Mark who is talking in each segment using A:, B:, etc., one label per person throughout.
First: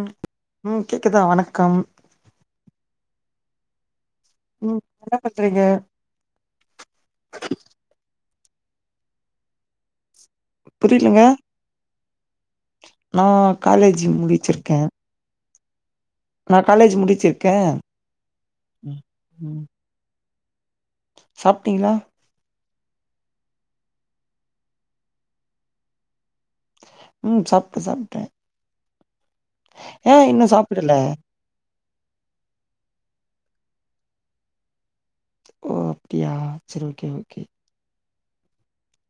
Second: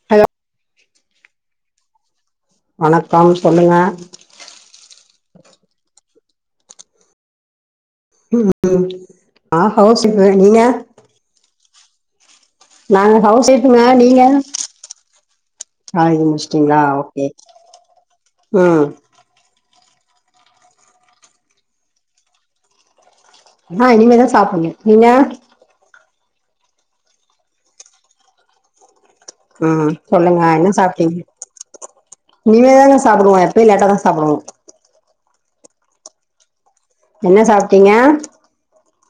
A: ம்
B: ஹலோ
A: ம் கேக்குதா வணக்கம்
B: வணக்கம் சொல்லுங்க
A: ம் என்ன பண்றீங்க
B: ம் ம் நா ஹவுஸ் வைஃபு நீங்க
A: ஏங்க
B: நாங்க ஹவுஸ் ஓய்ஃபுங்க நீங்க ஆ இருங்க
A: நா
B: முடிச்டீங்களா
A: காலேஜ்
B: ஓகே
A: முடிச்சிருக்கே
B: ம்
A: சாப்டீங்களா
B: ஆ இனிமேதா சாப்புனு நீங்க
A: ம் சாப்ட்டே சாப்ட்டே
B: ம்
A: ஏ
B: சொல்லுங்க
A: இன்னு
B: என்ன
A: சாப்பிடல
B: சாப்ட்டீங்க இனிமே தாங்க சாப்டுவோ எப்பயு லேட்டா தா சாப்டுவோ
A: ஓ அப்டியா செரி
B: என்ன சாப்டீங்க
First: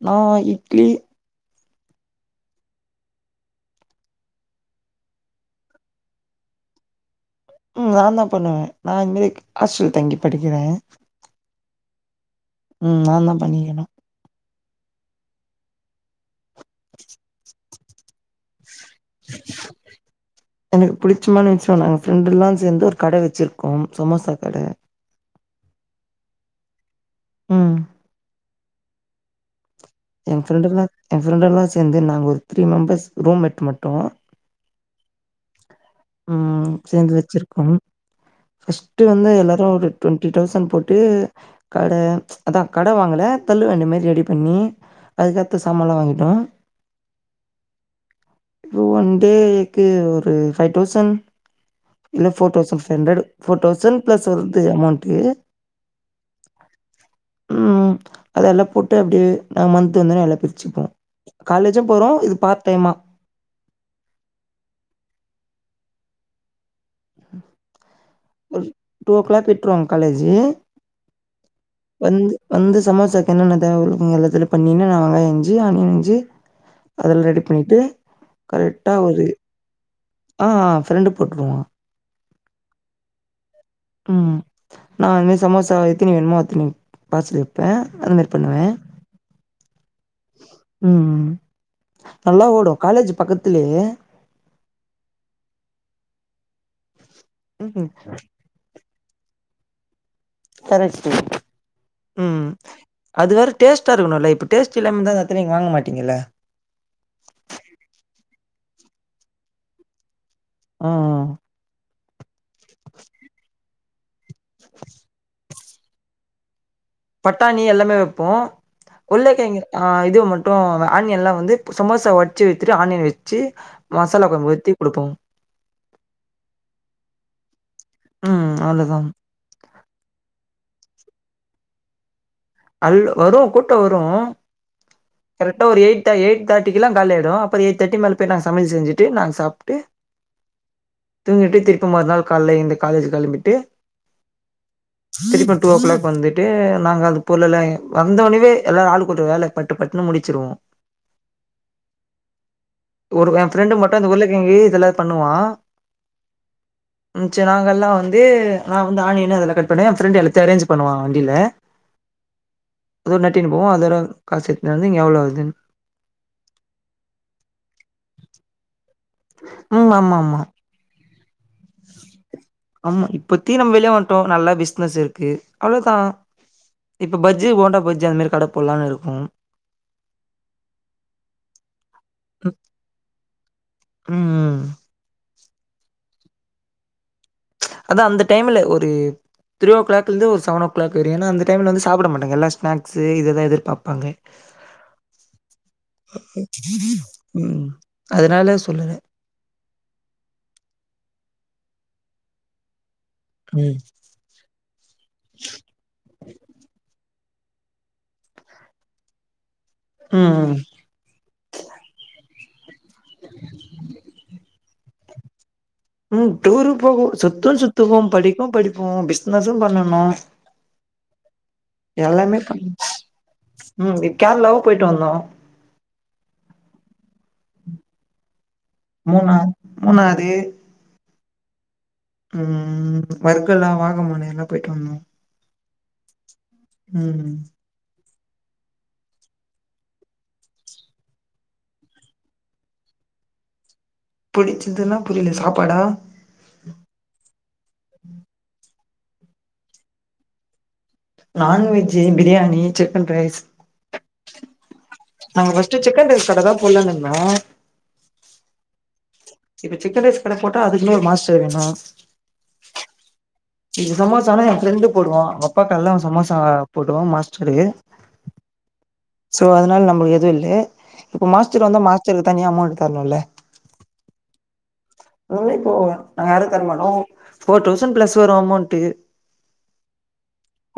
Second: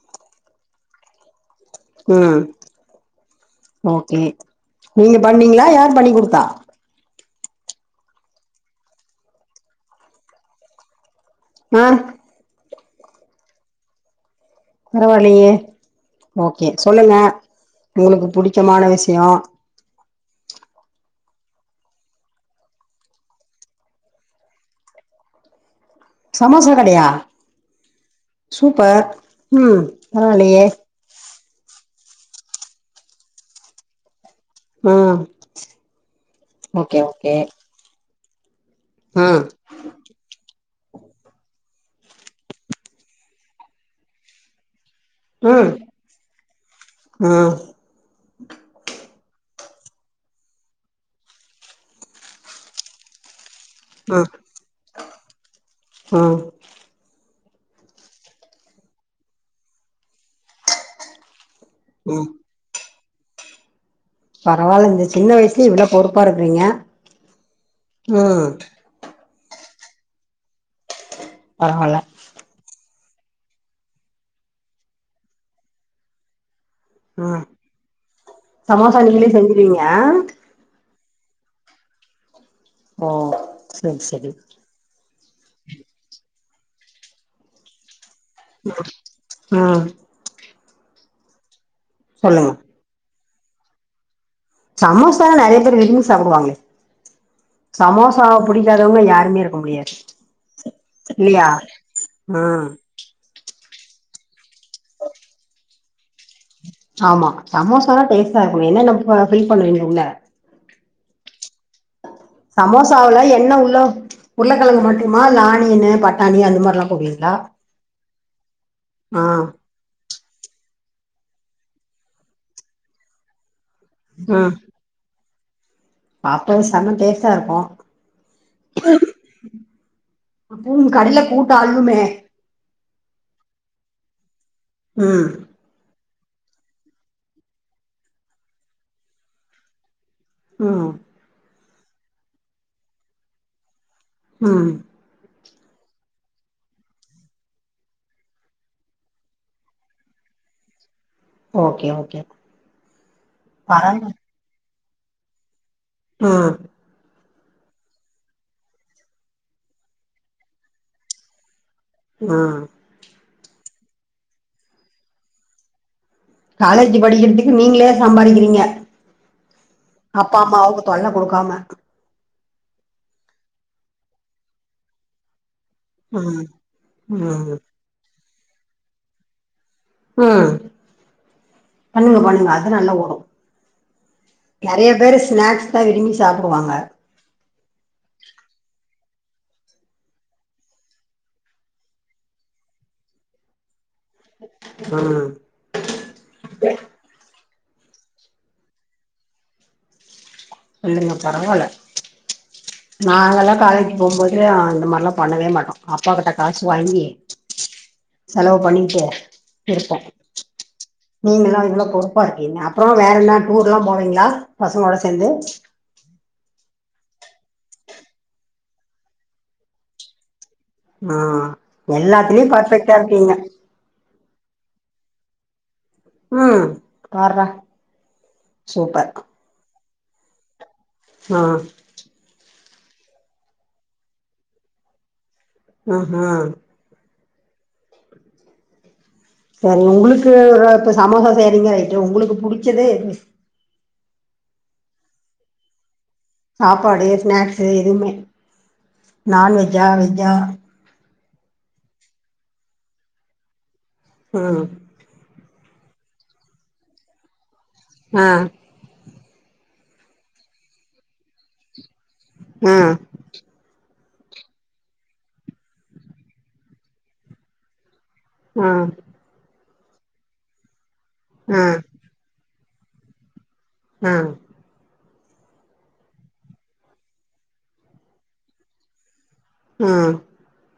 A: நா இட்லி
B: ம் ஓகே நீங்க பண்ணீங்களா யார் பண்ணி குடுத்தா
A: ம் நா தா பண்ணுவே நா இதுமாறி ஹாஸ்டல் தங்கி படிக்கிறே
B: மார்க்
A: ம் நா தா பண்ணிக்கணு
B: பரவாலயே ஓகே சொல்லுங்க உங்களுக்கு புடுச்சமான விஷியோ
A: எனக்கு புடுச்சமான விஷியோ நாங்க ஃப்ரெண்டெல்லா சேந்து ஒரு கட வெச்சிருக்கோ சமோசா கட
B: சமோசா கடயா
A: ம்
B: சூப்பர் ம்
A: என்
B: பரவாயில்லயே
A: ஃப்ரெண்டெல்லா என் ஃப்ரெண்டெல்லா சேந்து நாங்க ஒரு த்ரீ மெம்பர்ஸ் ரூமேட் மட்டு
B: ம்
A: ம்
B: ஓகே
A: சேந்து
B: ஓகே
A: வெச்சிருக்கோ ஃபர்ஸ்ட்டு வந்து
B: ம்
A: எல்லாரு ஒரு டுவெண்ட்டி தௌசண்ட் போட்டு கட அதா கட வாங்கள தள்ளுவண்டி மாறி ரெடி பண்ணி அதுக்கேத்த
B: ம்
A: சாமால்லா வாங்கிட்டோ
B: ஆ
A: ஒன் டேக்கு ஒரு ஃபைவ் தௌசண்ட் இல்ல four thousand five hundred four thousand
B: ஆ
A: பிளஸ் வருது அமௌண்ட்டு
B: ஆ
A: ம் அதெல்லா போட்டு அப்டியே நாங்க மந்த்து வந்தனே எல்லா பிரிச்சுப்போ காலேஜூம் போறோ
B: ம்
A: இது பார்ட் டைமா
B: பரவால்ல இந்த சின்ன வயசுலயே இவ்வள பொறுப்பா இருக்கறீங்க ம்
A: டூ ஓ கிளாக் விட்டுவோங்க காலேஜ்
B: பரவால்ல
A: வந்து வந்து சமோசாக்கு என்னென்ன தேவருக்கும் எல்லாத்துல பண்ணின்னு நா வெங்காயோ அருஞ்சு ஆணியனஞ்சு அதெல்லா ரெடி
B: ம்
A: பண்ணிட்டு கரெக்டா ஒரு
B: இங்கா
A: ஆ ஆ ஃப்ரெண்டு போட்டுவோ
B: ஓ சரி சரி
A: ம் நா அதுமாரி சமோசா எத்தனி வேனுமோ அத்தனி பார்சல் வைப்பே அது மாாரி
B: ஆ
A: ம் நல்லா
B: சொல்லுங்க
A: ஓடும் காலேஜ் பக்கத்துலயே
B: சமோசால்லா நெறைய பேர் விரும்பி சாப்டுவாங்களே
A: ம்
B: சமோசா புடிக்காதவங்க யாருமே இருக்க முடியாது
A: கரெக்ட்டு
B: இல்லையா ஆ
A: ம் அது வேற டேஸ்டா இருக்கணுல்ல இப்ப டேஸ்ட்டு இல்லாம இருந்தா திருப்பி வாங்க மாட்டீங்கல்ல
B: ஆமா சமோசான்னா டேஸ்டா இருக்குமே என்னன்ன ஃபில் பண்றிங்க உள்ள
A: ஆ
B: சமோசாவல என்ன உள்ள உருளக்கெழங்கு மட்டுமா இல்ல ஆனியனு பட்டாணி அந்த மாரில்லா போடுவீங்க
A: பட்டாணி எல்லாமே வைப்போ
B: ஆ
A: உள்ளக்காயங்க ஆ இது மட்டும் ஆனியன் எல்லா வந்து சமோசா வச்சு வத்துட்டு ஆனியன் வச்சு மசாலா கொழம்பு ஊத்தி குடுப்போம்
B: அப்போ செம டேஸ்டா இருக்கும்
A: ம் அவ்ளோதா
B: அப்ப உங்க கடல கூட்டோ அள்ளுமே
A: அல் வரும் கூட்டோ வரும்
B: ம்
A: கரெட்டா ஒரு எயிட் எய்ட் தேட்டிக்கலா காலியாயிடும் அப்புற எயிட் தேட்டி மேல போய் நா சமயல் செஞ்சுட்டு நாங்க சாப்ட்டு [inaudible]
B: ம்
A: தூங்கிட்டு திருப்பி மறு நாள் கால்ல எழுந்து காலேஜ் கெளம்பிட்டு
B: ம்
A: தெரிப்பா டூ ஓ கிளாக் வந்துட்டு நாங்க அது பொருள் எல்லா ஏ வந்த ஒன்னவே எல்லா ஆள் கூட்ட வேல பட் பட்டு பட்டுனு முடிச்சிருவோ
B: ஓகே ஓகே
A: ஒரு ஏ ஃப்ரென்டு மட்டு
B: பரவால்ல
A: இந்த ஊர்லே இவ் ஏ இதெல்லா பண்ணுவா
B: ம்
A: ம் ச நாங்கெல்லா வந்து நா வந்து ஆணியன்னு அதலா கட் பண்ணே ஏ ஃப்ரெண்டு எல்லாத்தையு அரேஞ் பண்ணுவா வண்டியில [inaudible]
B: ஆ
A: அது ஒரு நட்டின்னு போவோ அதோட காசுத்துந்து எவ்ளோ வருதுனு
B: காலேஜ் படிக்கிறதுக்கு நீங்களே சம்பாதிக்கிறீங்க
A: ம் ஆமா
B: அப்பா
A: ஆமா
B: அம்மா அவங்க தொன்ன குடுக்காம
A: ஆமா இப்பத்தி நம்ம வெளிய வந்துட்டோ நல்ல பிசினஸ் இருக்கு அவ்வளோதா
B: ம்
A: இப்ப பஜ்ஜி
B: ம்
A: போண்டா பஜ்ஜி அந்த மாரி கட போடலான்னு இருக்கும்
B: உம் பண்ணுங்க பண்ணுங்க
A: ம்
B: அது நல்லா ஓடு
A: ம்
B: நறைய பேரு ஸ்நக்ஸ்தா விரும்பி சாப்டுவாங்க
A: அதா அந்த டைம்ல ஒரு த்ரிஓ கிளாக்லிந்து ஒரு செவன் ஓ கிளாக் வரையு ஏனா அந்த டைம்லந்து சாப்புடமட்டாங்க எல்லா ஸ்நாக்ஸு இத தா எதிர்பாப்பாங்க
B: [unintelligible]
A: அதுனால சொல்லுத
B: இல்லங்க பரவால்ல நாங்கல்லா
A: ம்
B: காலேஜ் போபோது அந்த மார்லா பண்ணவே மாட்டோ அப்பா கிட்ட காசு வாங்கி செலவு பண்ணிட்டே இருப்ப
A: ம் ம்
B: நீங்கலா இவ்ளோ பொறுப்பா இருக்கீங்க அப்ரோ வேறன்ன டூர்லா போவங்ளா பசங்ளோட சேந்து
A: ம் டூரு போகு சுத்து சுத்துவோ படிப்போ படிப்போ பிஸ்னஸு பண்ணனு
B: அ எல்லாத்லியு பர்ஃபெக்டா இருகீங்க
A: மூவி கேர்ளாவு போய்ட்டு வந்தோ
B: ம் பார்றா சூப்பர்
A: மூணார் மூணாறு
B: ஆ
A: ம் வர்கலா வாகமுனை எல்லா போய்ட்டு வந்தோ
B: நஹா
A: ம்
B: தெர்ல உங்ளுக்கு ர ப்ப சமுக சேவங்க வக்கிம் உங்ளுக்கு புடிச்சேதே எது
A: புடிச்சதுனா புரில சாப்பாடா
B: சாப்பாடு ஸ்நாக்ஸு எதுவுமே நான்வெஜ்ஜா வெஜ்ஜா
A: நான்வெஜூ பிரியாணி
B: உ அ
A: நாங்க ஃபஸ்ட்டு சிக்கன்ரைஸ் கட தா போட்லான் நிந்தோ
B: அ
A: இப்ப சிக்கன்ரைஸ் கட போட்டா அதுகுனு ஒரு மாஸ்டர் வேணு
B: அஆ
A: இது சமோசானா ஏட ஃப்ரெண்டு போடுவா அங் அப்பா கல்ல அவ சமோசா போடுவா மாஸ்டரு
B: ஆ
A: சோ அதனால நம்ளு எது இல்லே இப்ப
B: ஆ
A: மாஸ்டர் வந்த மாஸ்டருக்கு தனியா அமௌண்ட்தர்ணுல்ல
B: அ
A: நூவே போ நாங்க யாரோ தரமாட்டோ ஃபோர் டௌசண் ப்ளஸ் இதோரு அமௌண்ட்டு
B: ம்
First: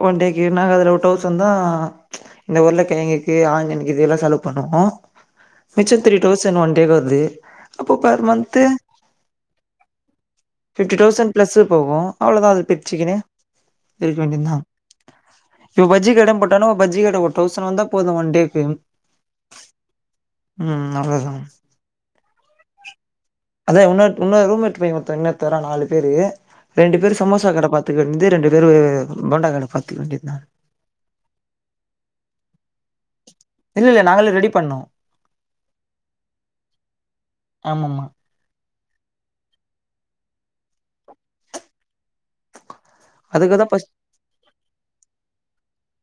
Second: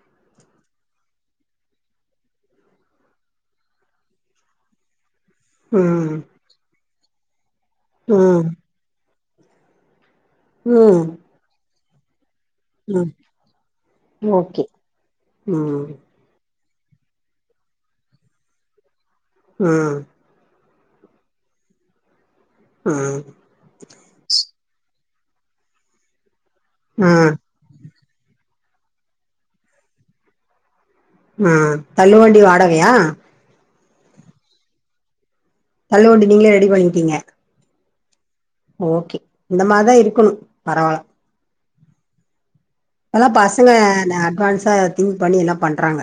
A: ஒன் டேக்கு நாங்க அதுல ஓர் டவுசன்தா இந்த உருளகெழங்குக்கு ஆனியன்கிது இதல செலவு பண்ணோமோ மிச்ச
B: ம்
A: த்ரீடௌசண் ஒன் டேக்கு வருது அப்போ பர்
B: ம்
A: மந்த்து ஃபிஃப்டி
B: ம்
A: டௌசண் ப்ளஸு போகோ அவ்ளதா அது
B: ம்
A: பிச்சிகினு இருக்கவேண்டியதா
B: ஓகே ம்
A: இப்ப பஜ்ஜிகட போட் டெனோ பஜ்ஜி கட ஓர் டௌசன் வந்தா போதோ ஒன் டேக்கு
B: ம்
A: ம் ம் அவ்ளதா
B: ம்
A: அதே உன்னோர் உன்னோர் ரூமேட் பைய ஒர்த்த இன்னோர்த்த வரா நாலு பேரு
B: ஆ
A: ரெண்டுபேரு சமோசா கட பாத்துக்க வேண்டிது ரெண்டுபேரு போண்டா கட பாத்துக்க வேண்டிதா
B: ம் தள்ளுவண்டி வாடகயா
A: இல்லல்ல நாங்களே ரெடி பண்ணோ
B: தள்ளு வண்டி நீங்களே ரெடி பண்ணிட்டீங்க
A: ஆமமா
B: ஓகே இந்த மாதிரிதா இருக்கணோ பரவால இப்பலா
A: அதுக்குதா
B: பசங்க
A: ஃபஸ்
B: நா அட்வான்ஸா இன் பண்ணி எல்லா பண்றாங்க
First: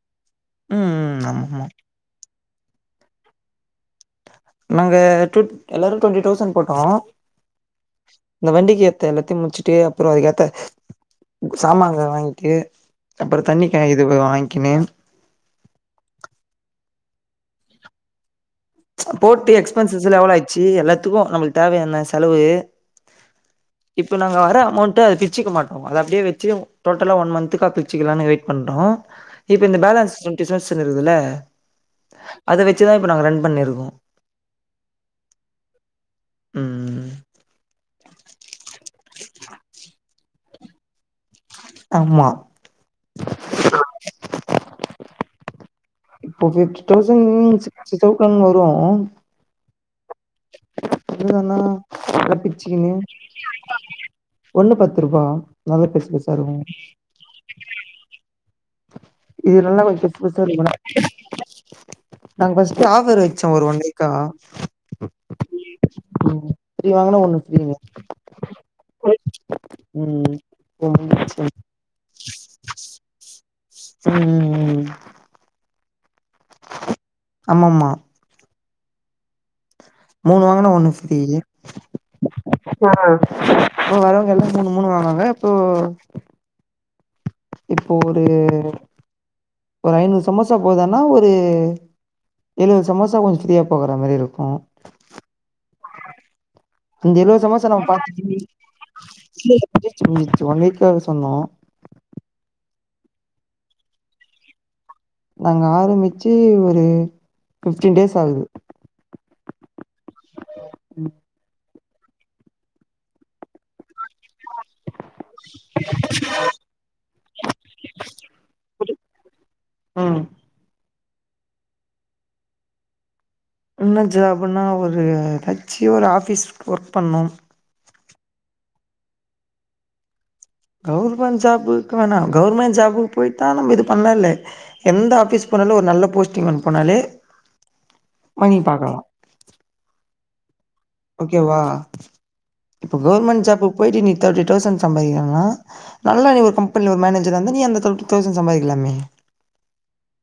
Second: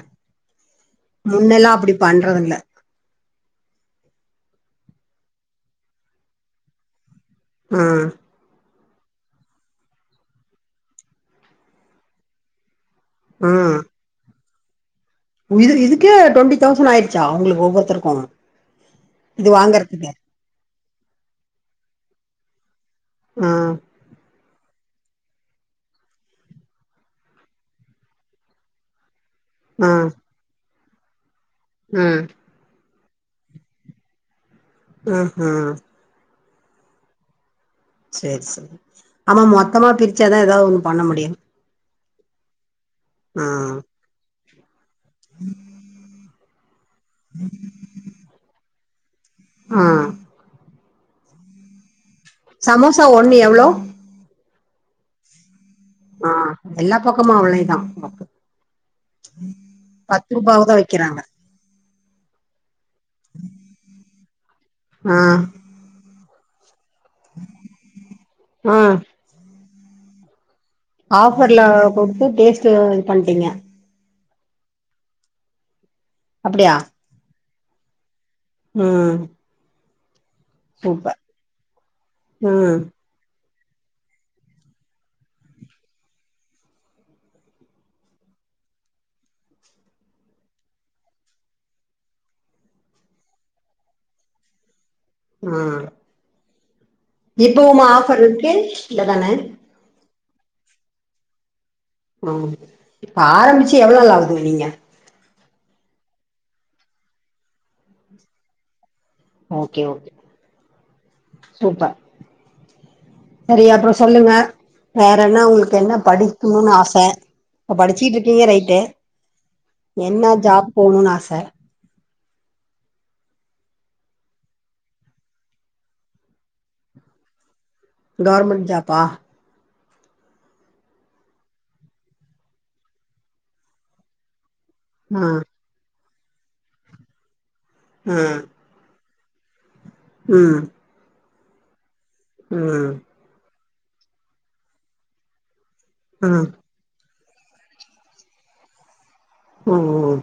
A: ம் ம் ஆமாமா
B: முன்னெல்லா அப்டி பண்றது இல்ல
A: நாங்க டூ எல்லாரு டு்வெண்ட்டி டௌசண்ட் போட்டோ
B: உம்
A: இந்த வண்டிக்கு ஏத்த எல்லாத்தையு முச்சுட்டு அதுக்கப்புறோ அதுக்கேத்த சாமாங்க வாங்கிட்டு அப்புறோ தண்ணி கே இது போய் வாங்க்கின்னு
B: இ இதுக்கே டுவெண்டி தௌசண்ட் ஆயிடுச்சா உங்குளுக்கு ஒவ்வோருத்தருக்கோ
A: அது போட்டு எக்ஸ்பென்சஸ்லா எவளாயிட்ச்சி எல்லாத்துக்கு அப்புறோ நம்முளுக்கு தேவையான செலவு
B: உம்
A: இப்போ நாங்க வர அமௌண்ட்ட பிச்சுக்க மாட்டோ அத அப்டியே வெச்சு டோட்டலா ஒன் மந்த்துக்கா பிர்ச்சுக்கலானு வெயிட் பண்றோ இப்ப இந்த பேலன்ஸ் டுவெண்ட்டி சௌஸவன் இருக்குதுல்ல
B: உம்
A: அத வெச்சுதா இப்போ நாங்க ரன் பண்ணிருக்கோ
B: ம் ஹும்
A: ம்
B: செரி செரி ஆமா மொத்தமா பிரிச்சாதா எதாவது ஒண்ணு பண்ண முடியு
A: ஆமா
B: ம் உஹம்
A: இப்போ ஃபிஃப்டி டௌசண்ட் சிக்ஸ்டி டௌசண்ட் வரோ
B: அ
A: அதுதானா நல்லா
B: சமோசா ஒண்ணு எவ்வளோ
A: ஒன்னு பத்துறுபா
B: ஆ எல்லா பக்கமு அவளே தா [unintelligible]
A: இதுல எல்லா கொஞ்சோ பெருசு பெருசா
B: விக்கிறாங்க
A: [unintelligible] நாங்க ஃபஸ்ட்டு ஆஃபர் வச்சோ ஒரு ஒன் வீக்கா
B: ஆ
A: ம் [unintelligible] வாங்கினா ஒண்ணு ஃபிரீன்னு
B: ஆ
A: [unintelligible] ம் ம்
B: ஆஃபர்ல கொடுத்து டேஸ்ட்டு இது பண்ட்டீங்க
A: ம் ம் ம் ம்
B: அப்படியா
A: ஆம ஆமா
B: ம்
A: மூணு வாங்குனா ஒண்ணு ஃபிரீ
B: சூப்பர் ம்
A: ப்ப வரவங்க எல்லா மூணு மூணு வாங்குவாங்க இப்போ இப்போ ஒரு ஒரு ஐநூறு சமோசா போகுதன்னா ஒரு எழுவது சமோசா கொஞ்சொ ஃப்ரீயா போகற மாரி இருக்கூ
B: ஆ
A: அந்த எழுவது சமோசா
B: இப்பவுமா ஆஃபர் இருக்கு இல்லதான
A: முஞ்சிச்சு முஞ்சிச்சு ஒன் வீக்காக சொன்னோ
B: ம் இப்ப ஆரம்பிச்சு எவ்வளோ நாள் ஆது நீங்க
A: நாங்க ஆரம்பிச்சி ஒரு ஃபிஃப்டீன் டேஸ் ஆகுது
B: ஓகே ஓகே சூப்பர் சரி அப்புறோ சொல்லுங்க வேற என்ன உங்களுக்கு என்ன படிக்கிணுனு ஆச இப்ப படிச்சிகிட்ருக்கீங்க ரைட்டு
A: ம்
B: என்ன ஜாப் போணூனு ஆச
A: என்ன ஜாப்புன்னா ஒரு ஏதாச்சு ஒரு ஆஃபீஸ் ஒர்க் பண்ணூ
B: கவர்மெண்ட் ஜாபா
A: கவுர்மெண்ட் ஜாபுக்கு வேணா கவுர்மெண்ட் ஜாபுக்கு போயி தா நம்ம இது பண்ண இல எந்த
B: ஆ
A: ஆஃபீஸ் போனாலே ஒரு நல்ல போஸ்டிங் வந்து போனாலே
B: ஆ
A: மணி பாக்கலா
B: ம்
A: ஓகேவா
B: ம்
A: இப்ப கவுர்மெண்ட் ஜாப்புக்கு போயிட்டு நீ தேர்ட்டி தௌசண்ட் சம்பாதிக்கிறிங்கனா நல்லா நீ ஒரு கம்பெனில ஒரு மேனேஜரா இருந்தா நீ அந்த தேட்டி தௌசண்ட் சம்பாதிக்கலாமே
B: ம் ம்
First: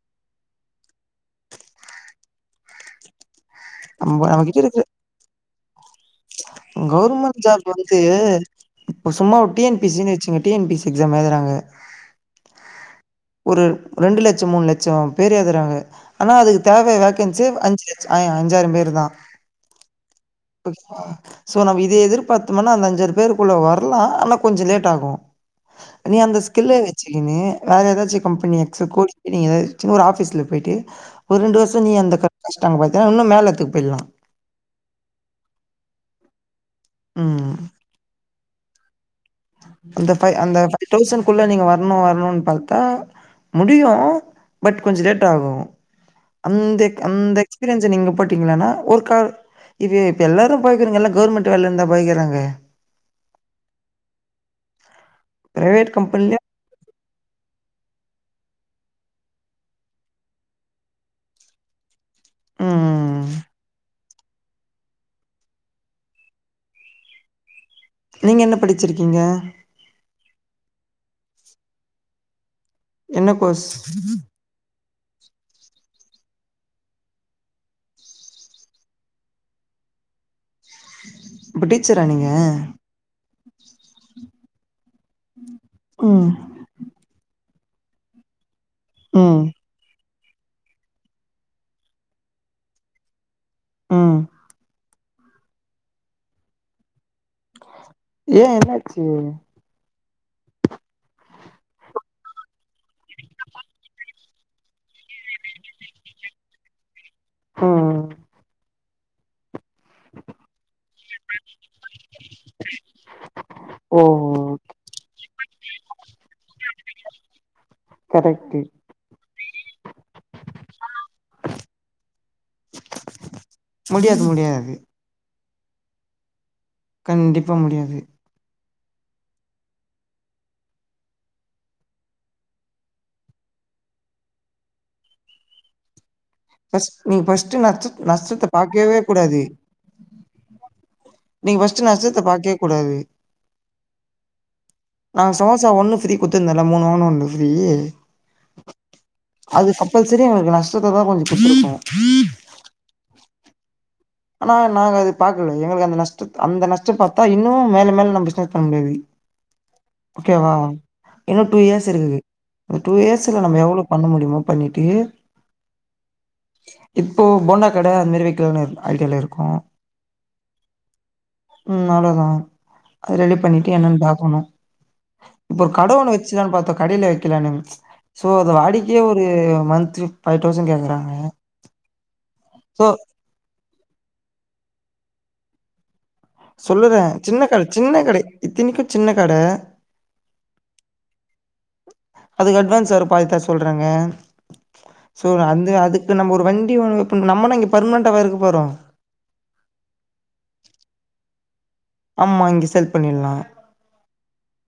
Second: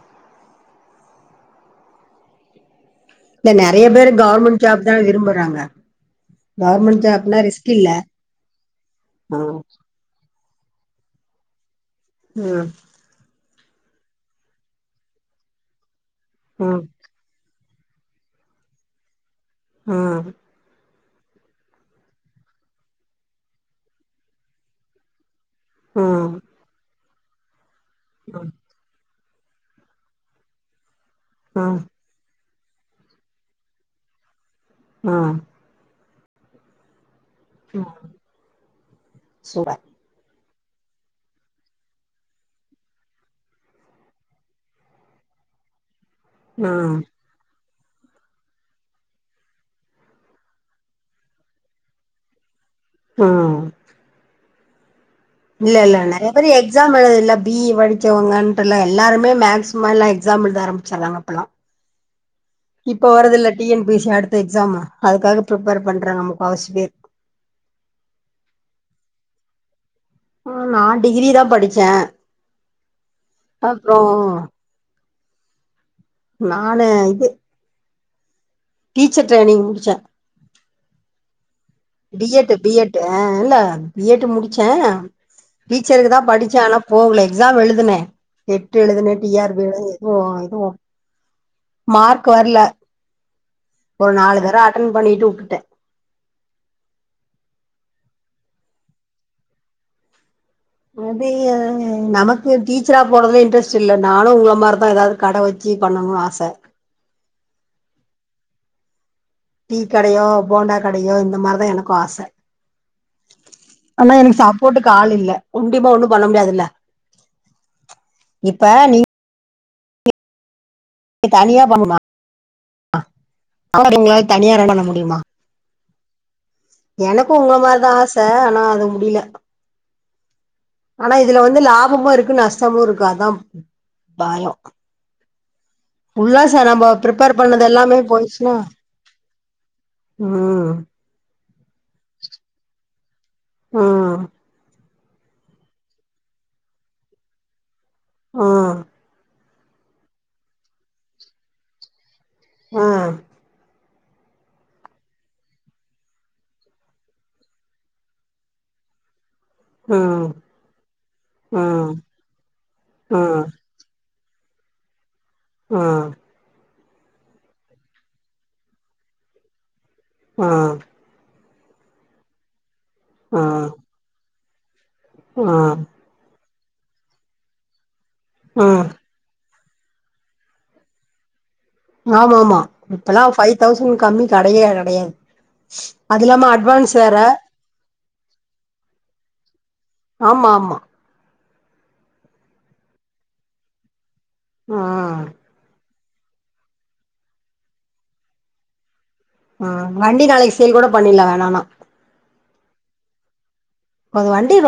B: இல்ல நெறைய பேர்
A: நம்ம
B: கவர்மெண்ட் ஜாப் தா விரும்புறாங்க கவர்மெண்ட் ஜாப்னா
A: கவுர்மெண்ட் ஜாப்
B: ரிஸ்க் இல்ல
A: வந்து இப்ப சும்மா
B: ம்
A: டி என் பி சி வச்சிங்க T N P C exam எழுதுறாங்க
B: அ
A: ஒரு ரெண்டு லட்சம் மூணு லட்சம் பேர் எழுதுறாங்க ஆனா அதுக்கு
B: ம்
A: தேவைய வேக்கன்சி அஞ்சு லட்ச அஞ்சாயிரம் பேரு தா
B: அ
A: சோ நம்ம இதே எதிர்பாத்தமனா அந்த அஞ்சாயிறு பேருக்குள்ள வரலா ஆனா கொஞ்சொ லேட் ஆகும் நீ
B: ம்
A: அந்த ஸ்கில்ல வச்சக்கின்னு வேற ஏதாச்சு கம்பெனிய கோடி நீங்க எதாது சின்ன ஒரு ஆபீஸ்ல போய்ட்டு ஒரு ரெண்டு
B: ம் ம்
A: வருஷம் நீ அந்த க கஷ்டங்க பாத்தீங்கன்னா இன்னு மேல எத்துக்கு போயிலா
B: ஆ
A: ம்
B: ம் சூப்பர்
A: அந்த ஃபைவ் அந்த ஃபைவ் டௌசண்ட்குள்ள நீங்க வரணு வரணுன்னு பாத்தா முடியு பட் கொஞ்ச லேட் ஆகூ
B: ம்
A: அந்தக் அந்தக் எக்ஸ்பீரியன்ஸ நீங்க போட்டீங்கன்னா ஒருக் கா இது இப்போ எல்லோரு போய்க்குறவங்கல்லா கவர்மெண்ட் வேல இருந்தா போய்கிறாங்க
B: ம் இல்ல
A: பிரைவேட்
B: இல்ல நெறைய
A: கம்பெனிலயும்
B: பேர் ஏ எக்ஸாம் எழுத இல்ல பி இ படிச்சவங்கன்ட்ல்ல எல்லாருமே மேக்ஸமா எக்ஸாம் எழுத ஆரம்பிச்சிடாங்க அப்பெல்லா இப்ப
A: ம்.
B: வரதல்ல டி என் பி சி அடுத்த எக்ஸாம் அதுக்காக பிரிப்பேர் பண்றாங்க முக்கவாசி பேர்
A: நீங்க என்ன படிச்சிருக்கீங்க
B: ம் நா டிகிரி தா படிச்சே
A: என்ன கோர்ஸ்
B: அப்றோ நானு இது டீச்சர் ட்ரைனிங் முடிச்சே
A: [inaudible]
B: பி
A: நீங்க?
B: எட் பி எட் அ இல்ல பி எட் முடிச்சே டீச்சருக்கு தா
A: ம்.
B: படிச்சே ஆனா போகல எக்ஸாம் எழுதுனே எட்டு் எழுதுனே டி
A: ம்.
B: ஆர் பி எழுது ஓ இதுவு மார்க் வரல ஒரு
A: ம்.
B: நாலு தர ரன் பண்ணிட்டு விட்டுடே
A: ஏ என்னச்சு
B: [unintelligible] நமக்கு டீச்சரா போறதுல இன்ட்ரெஸ்ட் இல்ல நானு உங்கள மாரிதா ஏதாவது கட வச் வச்சு பண்ணணு ஆச
A: ம்
B: டீ கடையோ போண்டா கடையோ இந்த மாரிதா எனக்கு ஆச
A: ஓ
B: ஆனா எனக்கு சப்போட்டுக்கு ஆள் இல்ல ஒண்டிமா ஒண்ணு பண்ண முடியாது இல்ல
A: கரெக்ட்டு
B: நீங்க
A: அ முடியாது முடியாது
B: [unintelligible] எனக்கு
A: கண்டிப்பா
B: உங்கள மாரிதா
A: முடியாது
B: ஆச ஆனா அது முடியல ஆனா இதுல வந்து லாபமு இருக்கு நஷ்டமு இருக்கு அதா பயம் உல்லாச நம்ப
A: ஃபஸ்ட் நீங்க
B: ப்ரிப்பெர்
A: ஃபஸ்ட்டு
B: பண்ணது
A: நட்ச
B: எல்லாமே
A: நஷ்டத்த
B: போயிச்னா
A: பாக்கவே கூடாது
B: ம்
A: நீங்க ஃபஸ்ட் நஷ்டத்த பாக்கவே கூடாது
B: ம்
A: நா சமோசா ஒன்னு ஃப்ரீ குடுத்துர்ந்தல்ல மூணு வாங்னா ஒன்னு ஃப்ரீ
B: ம்
A: அது கப்பல்சரி உங்ளுக்கு நஷ்டத்த தா கொஞ்சொ குட்த்துருக்கு
B: அ
A: ஆனா நாங்க அது பாக்குல எங்ளுக்கு அந்த நஷ்டத்த அந்த நஷ்டம் பாத்தா இன்னமு மேல மேல நம் பிசினஸ் பண்ண முடியாது
B: ம்
A: ஒகேவா இன்னு டூ
B: ம்
A: இயர்ஸ்
B: ம்
A: இருக்குது டூ இயர்ஸ்ல
B: ம்
A: நம்ம எவ்ளோ பண்ண முடியுமோ பண்ணிட்டு
B: அ
A: இப்போ போண்டா கட அந்த மாரி வைக்கலான் ஐடியால இருக்கோ
B: அ
A: ம் அவ்ளோதா அது ரெடி
B: ம்
A: பண்ணிட்டு என்னன் பாக்கணு இப்ப ஒரு
B: ம்
A: கட ஒன்னு வச்சுதா பாத்தோ கடயில வைக்கலான்னு சோ அது
B: ம்
A: வாடிக்கை ஒ இது மந்த்லி ஃபை தௌசண் கேக்றாங்க
B: ஆமா ஆமா இப்பல்லா ஃபை தௌசண் கம்மி கடையே கெடையாது அது இல்லாம அட்வான்ஸ்
A: சொல்லுறே
B: வேற
A: சின்ன கட சின்ன கட இத்தினிக்கும் சின்ன கட
B: ஆமா ஆமா
A: அதுக்கு அட்வான்ஸ் வேர பாதி தர சொல்றாங்க
B: ம்
A: சோ அந்து அதுக்கு நம்ம ஒரு வண்டி வாங் ப நம்மனா இங்க பர்மன்ட்டாவா இருக்க போறோம்
B: ஆ வண்டி நாளைக்கு சேல் கூட பண்ல்லா வேணானா
A: ஆமா இங்க சேல் பண்ணில்லா
B: ஒரு வண்டில